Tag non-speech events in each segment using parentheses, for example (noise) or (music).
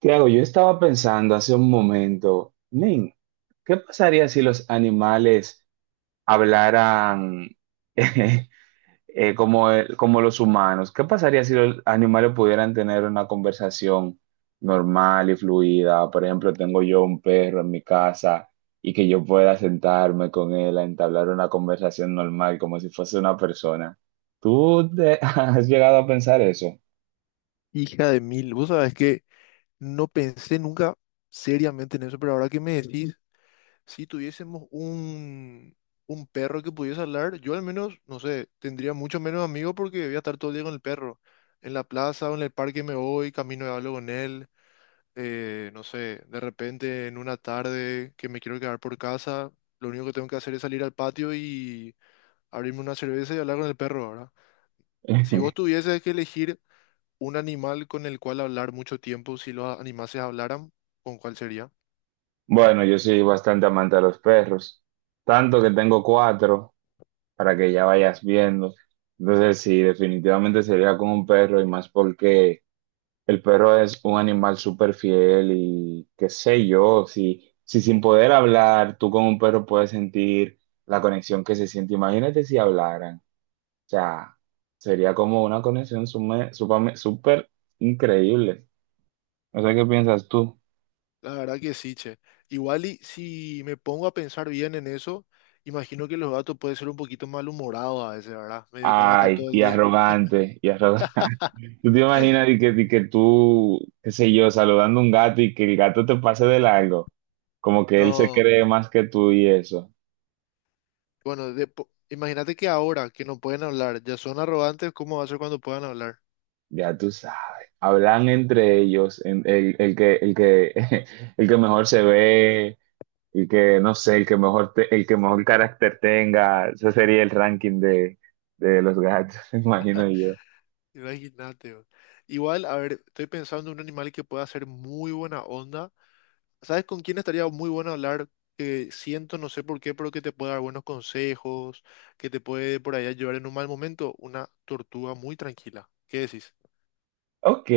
Tiago, yo estaba pensando hace un momento, men, ¿qué pasaría si los animales hablaran? (laughs) eh, ¿Como los humanos? ¿Qué pasaría si los animales pudieran tener una conversación normal y fluida? Por ejemplo, tengo yo un perro en mi casa y que yo pueda sentarme con él a entablar una conversación normal como si fuese una persona. (laughs) Has llegado a pensar eso? Hija de mil, vos sabés que no pensé nunca seriamente en eso, pero ahora que me decís, si tuviésemos un perro que pudiese hablar, yo al menos, no sé, tendría mucho menos amigos porque voy a estar todo el día con el perro. En la plaza o en el parque me voy, camino y hablo con él, no sé, de repente en una tarde que me quiero quedar por casa, lo único que tengo que hacer es salir al patio y abrirme una cerveza y hablar con el perro, ¿verdad? Si vos (laughs) tuvieses que elegir un animal con el cual hablar mucho tiempo, si los animales hablaran, ¿con cuál sería? Bueno, yo soy bastante amante de los perros, tanto que tengo cuatro para que ya vayas viendo. Entonces, sí, definitivamente sería con un perro, y más porque el perro es un animal súper fiel y qué sé yo. Si sin poder hablar, tú con un perro puedes sentir la conexión que se siente. Imagínate si hablaran, o sea, sería como una conexión súper increíble. No sé qué piensas tú. La verdad que sí, che. Igual y si me pongo a pensar bien en eso, imagino que los gatos pueden ser un poquito malhumorados a veces, ¿verdad? Medio que van a estar Ay, todo el y día. arrogante, y arrogante. ¿Tú te imaginas (laughs) y que tú, qué sé yo, saludando a un gato y que el gato te pase de largo? Como que él se No, cree más que tú y eso. bueno, imagínate que ahora que no pueden hablar, ya son arrogantes, ¿cómo va a ser cuando puedan hablar? Ya tú sabes. Hablan entre ellos, (laughs) el que mejor se ve, el que, no sé, el que mejor carácter tenga. Ese sería el ranking de los gatos, (laughs) me imagino yo. Imagínate, bro. Igual, a ver, estoy pensando en un animal que pueda ser muy buena onda. ¿Sabes con quién estaría muy bueno hablar? Que siento, no sé por qué, pero que te puede dar buenos consejos, que te puede por ahí ayudar en un mal momento. Una tortuga muy tranquila. ¿Qué decís? Ok,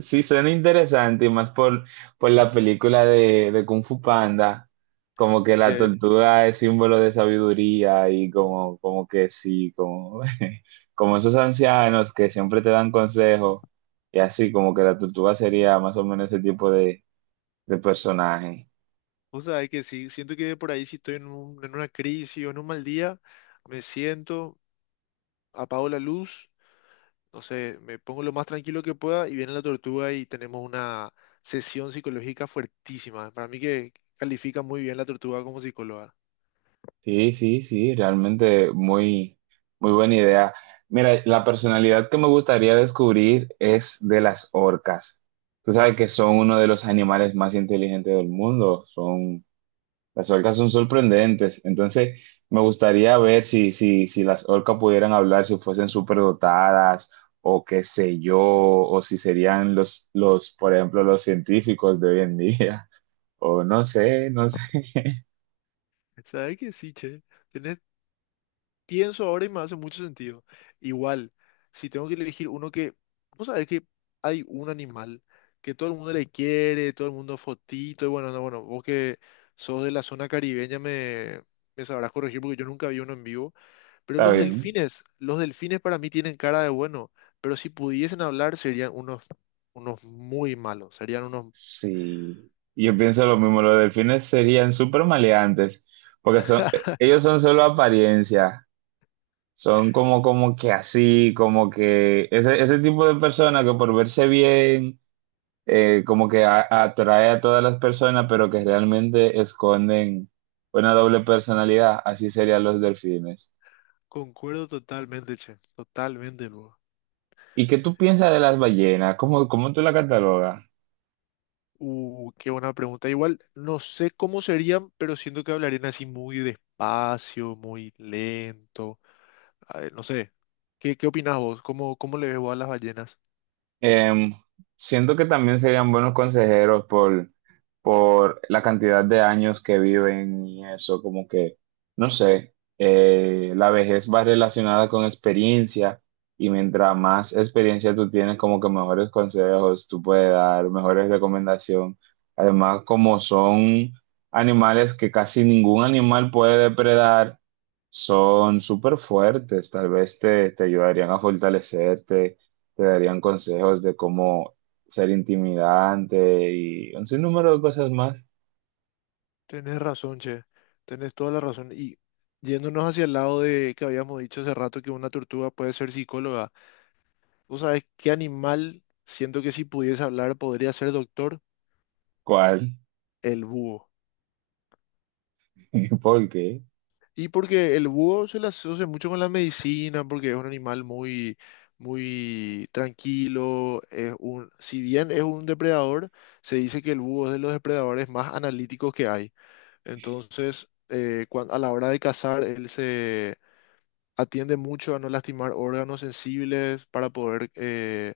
sí suena interesante, y más por la película de Kung Fu Panda. Como que Sí, la eh. tortuga es símbolo de sabiduría y como, como que sí, como, (laughs) como esos ancianos que siempre te dan consejos, y así como que la tortuga sería más o menos ese tipo de personaje. O sea, es que sí, siento que por ahí si estoy en en una crisis o en un mal día, me siento, apago la luz, no sé, me pongo lo más tranquilo que pueda y viene la tortuga y tenemos una sesión psicológica fuertísima. Para mí que califica muy bien la tortuga como psicóloga. Sí, sí, sí, realmente muy, muy buena idea. Mira, la personalidad que me gustaría descubrir es de las orcas. Tú sabes que son uno de los animales más inteligentes del mundo. Son, las orcas son sorprendentes. Entonces, me gustaría ver si, si las orcas pudieran hablar, si fuesen superdotadas, o qué sé yo, o si serían los, por ejemplo, los científicos de hoy en día. (laughs) O no sé, no sé. (laughs) ¿Sabes qué? Sí, che. Tenés, pienso ahora y me hace mucho sentido. Igual, si tengo que elegir uno que, vos sabés que hay un animal que todo el mundo le quiere, todo el mundo fotito, y bueno, no, bueno, vos que sos de la zona caribeña me sabrás corregir porque yo nunca vi uno en vivo, pero Está bien. Los delfines para mí tienen cara de bueno, pero si pudiesen hablar serían unos, unos muy malos, serían unos... Sí, yo pienso lo mismo, los delfines serían súper maleantes, porque son, (laughs) ellos son solo apariencia, son como, como que así, como que ese tipo de persona que por verse bien, como que atrae a todas las personas, pero que realmente esconden una doble personalidad. Así serían los delfines. Concuerdo totalmente, che, totalmente, luego. ¿Y qué tú piensas de las ballenas? ¿Cómo, cómo tú la catalogas? Qué buena pregunta. Igual no sé cómo serían, pero siento que hablarían así muy despacio, muy lento. A ver, no sé. ¿Qué, qué opinás vos? ¿Cómo, cómo le ves vos a las ballenas? Em, Siento que también serían buenos consejeros por la cantidad de años que viven y eso, como que, no sé, la vejez va relacionada con experiencia, y mientras más experiencia tú tienes, como que mejores consejos tú puedes dar, mejores recomendaciones. Además, como son animales que casi ningún animal puede depredar, son súper fuertes. Tal vez te, te ayudarían a fortalecerte, te darían consejos de cómo ser intimidante y un sinnúmero de cosas más. Tenés razón, che. Tenés toda la razón. Y yéndonos hacia el lado de que habíamos dicho hace rato que una tortuga puede ser psicóloga. ¿Vos sabés qué animal siento que si pudiese hablar podría ser doctor? ¿Cuál? El búho. (laughs) ¿Y por qué? Y porque el búho se le asocia mucho con la medicina, porque es un animal muy, muy tranquilo. Es un, si bien es un depredador, se dice que el búho es de los depredadores más analíticos que hay. Entonces, a la hora de cazar, él se atiende mucho a no lastimar órganos sensibles para poder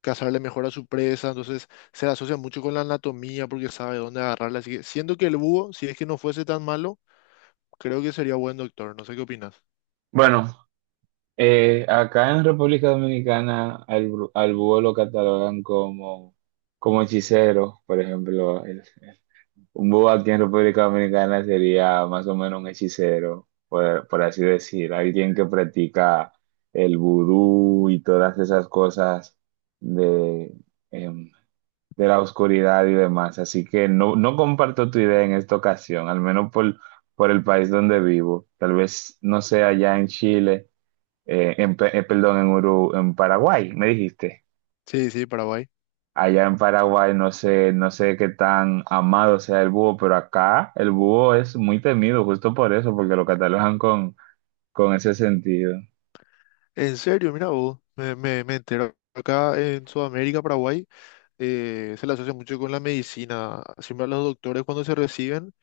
cazarle mejor a su presa. Entonces, se le asocia mucho con la anatomía porque sabe dónde agarrarla. Así que, siendo que el búho, si es que no fuese tan malo, creo que sería buen doctor. No sé qué opinas. Bueno, acá en República Dominicana al, al búho lo catalogan como, como hechicero, por ejemplo. Un búho aquí en República Dominicana sería más o menos un hechicero, por así decir, alguien que practica el vudú y todas esas cosas de, em, de la oscuridad y demás. Así que no, no comparto tu idea en esta ocasión, al menos por el país donde vivo. Tal vez no sea allá en Chile, perdón, en en Paraguay, me dijiste. Sí, sí, Paraguay. Allá en Paraguay no sé, no sé qué tan amado sea el búho, pero acá el búho es muy temido, justo por eso, porque lo catalogan con ese sentido. En serio, mira vos, me entero. Acá en Sudamérica, Paraguay, se le asocia mucho con la medicina. Siempre a los doctores cuando se reciben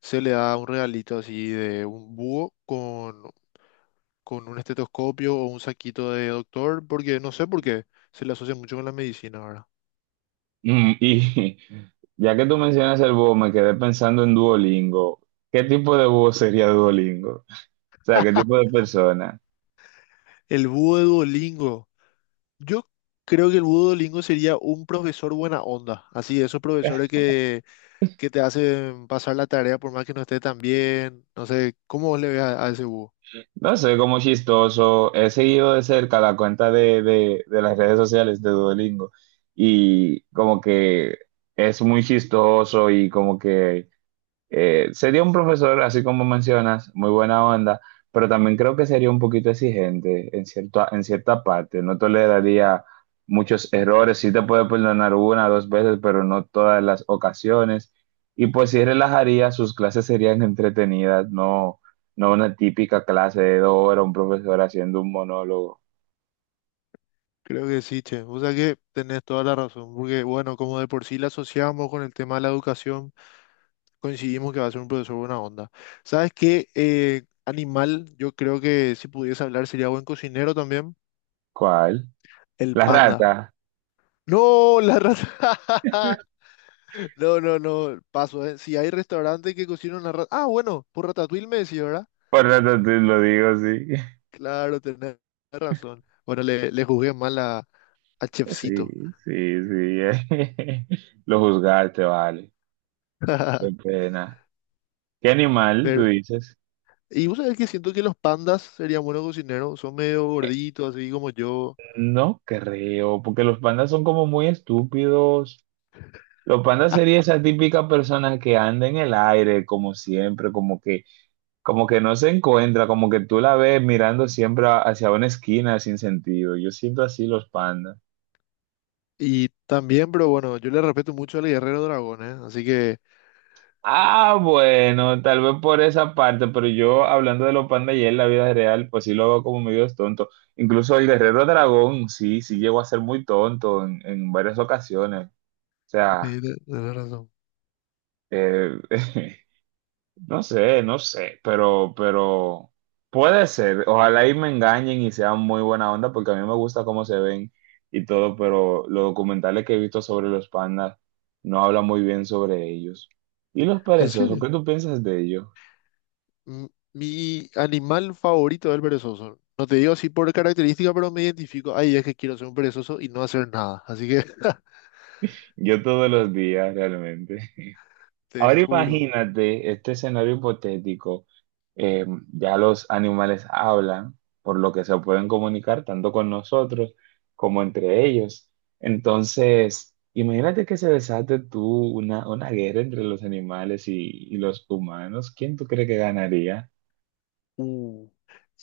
se le da un regalito así de un búho con un estetoscopio o un saquito de doctor, porque no sé por qué se le asocia mucho con la medicina ahora. Mm, y (laughs) ya que tú mencionas el búho, me quedé pensando en Duolingo. ¿Qué tipo de búho sería Duolingo? O sea, ¿qué tipo de persona? El búho de Duolingo. Yo creo que el búho de Duolingo sería un profesor buena onda. Así, esos profesores que te hacen pasar la tarea por más que no esté tan bien. No sé, ¿cómo vos le ves a ese búho? No sé, como chistoso. He seguido de cerca la cuenta de las redes sociales de Duolingo, y como que es muy chistoso, y como que sería un profesor, así como mencionas, muy buena onda, pero también creo que sería un poquito exigente en cierta parte. No toleraría muchos errores, sí te puede perdonar una o dos veces, pero no todas las ocasiones. Y pues sí relajaría, sus clases serían entretenidas, no, no una típica clase de dos horas, un profesor haciendo un monólogo. Creo que sí, che. O sea que tenés toda la razón, porque bueno, como de por sí la asociamos con el tema de la educación, coincidimos que va a ser un profesor buena onda. ¿Sabes qué? Animal, yo creo que si pudiese hablar sería buen cocinero también. ¿Cuál? El La panda. rata. No, la rata. (laughs) No, no, no, paso, eh. Si hay restaurantes que cocinan la rata. Ah, bueno, por Ratatouille me decía, ¿verdad? Por rata te lo digo, sí. (laughs) Claro, tenés razón. Bueno, le juzgué mal a Chefcito. Sí, sí, sí. (laughs) Lo juzgaste, vale. Qué (laughs) pena. ¿Qué animal tú Pero, dices? y vos sabés que siento que los pandas serían buenos cocineros, son medio gorditos, así como yo. No creo, porque los pandas son como muy estúpidos. Los pandas sería esa típica persona que anda en el aire, como siempre, como que no se encuentra, como que tú la ves mirando siempre hacia una esquina sin sentido. Yo siento así los pandas. Y también, pero bueno, yo le respeto mucho al guerrero dragón, ¿eh? Así que, Ah, bueno, tal vez por esa parte, pero yo hablando de los pandas y en la vida real, pues sí lo hago como medio tonto. Incluso el guerrero dragón, sí, sí llegó a ser muy tonto en varias ocasiones. Sea, tenés razón. eh, (laughs) no sé, no sé, pero puede ser. Ojalá y me engañen y sean muy buena onda, porque a mí me gusta cómo se ven y todo, pero los documentales que he visto sobre los pandas no hablan muy bien sobre ellos. ¿Y los ¿En perezosos? serio? ¿Qué tú piensas de ellos? Mm, mi animal favorito es el perezoso. No te digo así por característica, pero me identifico. Ay, es que quiero ser un perezoso y no hacer nada. Así que, (laughs) Yo todos los días, realmente. te Ahora juro. imagínate este escenario hipotético. eh, ya los animales hablan, por lo que se pueden comunicar tanto con nosotros como entre ellos. Entonces, imagínate que se desate tú una guerra entre los animales y los humanos. ¿Quién tú crees que ganaría? Uh,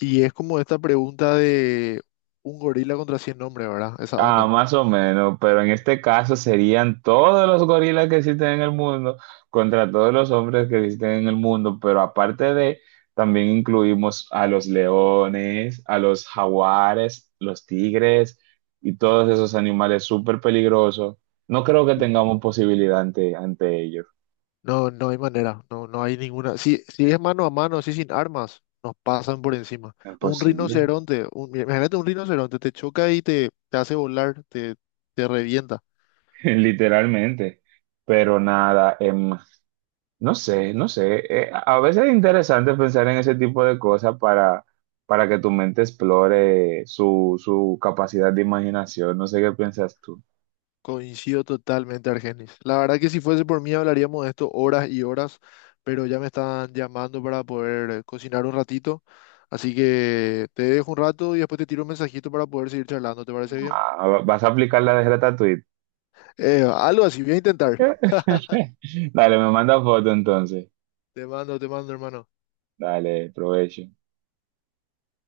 y es como esta pregunta de un gorila contra 100 hombres, ¿verdad? Esa Ah, onda. más o menos, pero en este caso serían todos los gorilas que existen en el mundo contra todos los hombres que existen en el mundo, pero aparte de, también incluimos a los leones, a los jaguares, los tigres y todos esos animales súper peligrosos. No creo que tengamos posibilidad ante, ante ellos. No, no hay manera, no, no hay ninguna. Si, si es mano a mano, así sin armas, nos pasan por encima. Un Imposible, rinoceronte, imagínate un rinoceronte, te choca y te hace volar, te revienta. (laughs) literalmente. Pero nada, no sé, no sé. A veces es interesante pensar en ese tipo de cosas para que tu mente explore su, su capacidad de imaginación. No sé qué piensas tú. Coincido totalmente, Argenis. La verdad que si fuese por mí hablaríamos de esto horas y horas, pero ya me están llamando para poder cocinar un ratito. Así que te dejo un rato y después te tiro un mensajito para poder seguir charlando. ¿Te parece bien? Ah, ¿vas a aplicar la de Ratatouille? Algo así, voy a intentar. (laughs) Dale, me manda foto entonces. Te mando, hermano. Dale, provecho.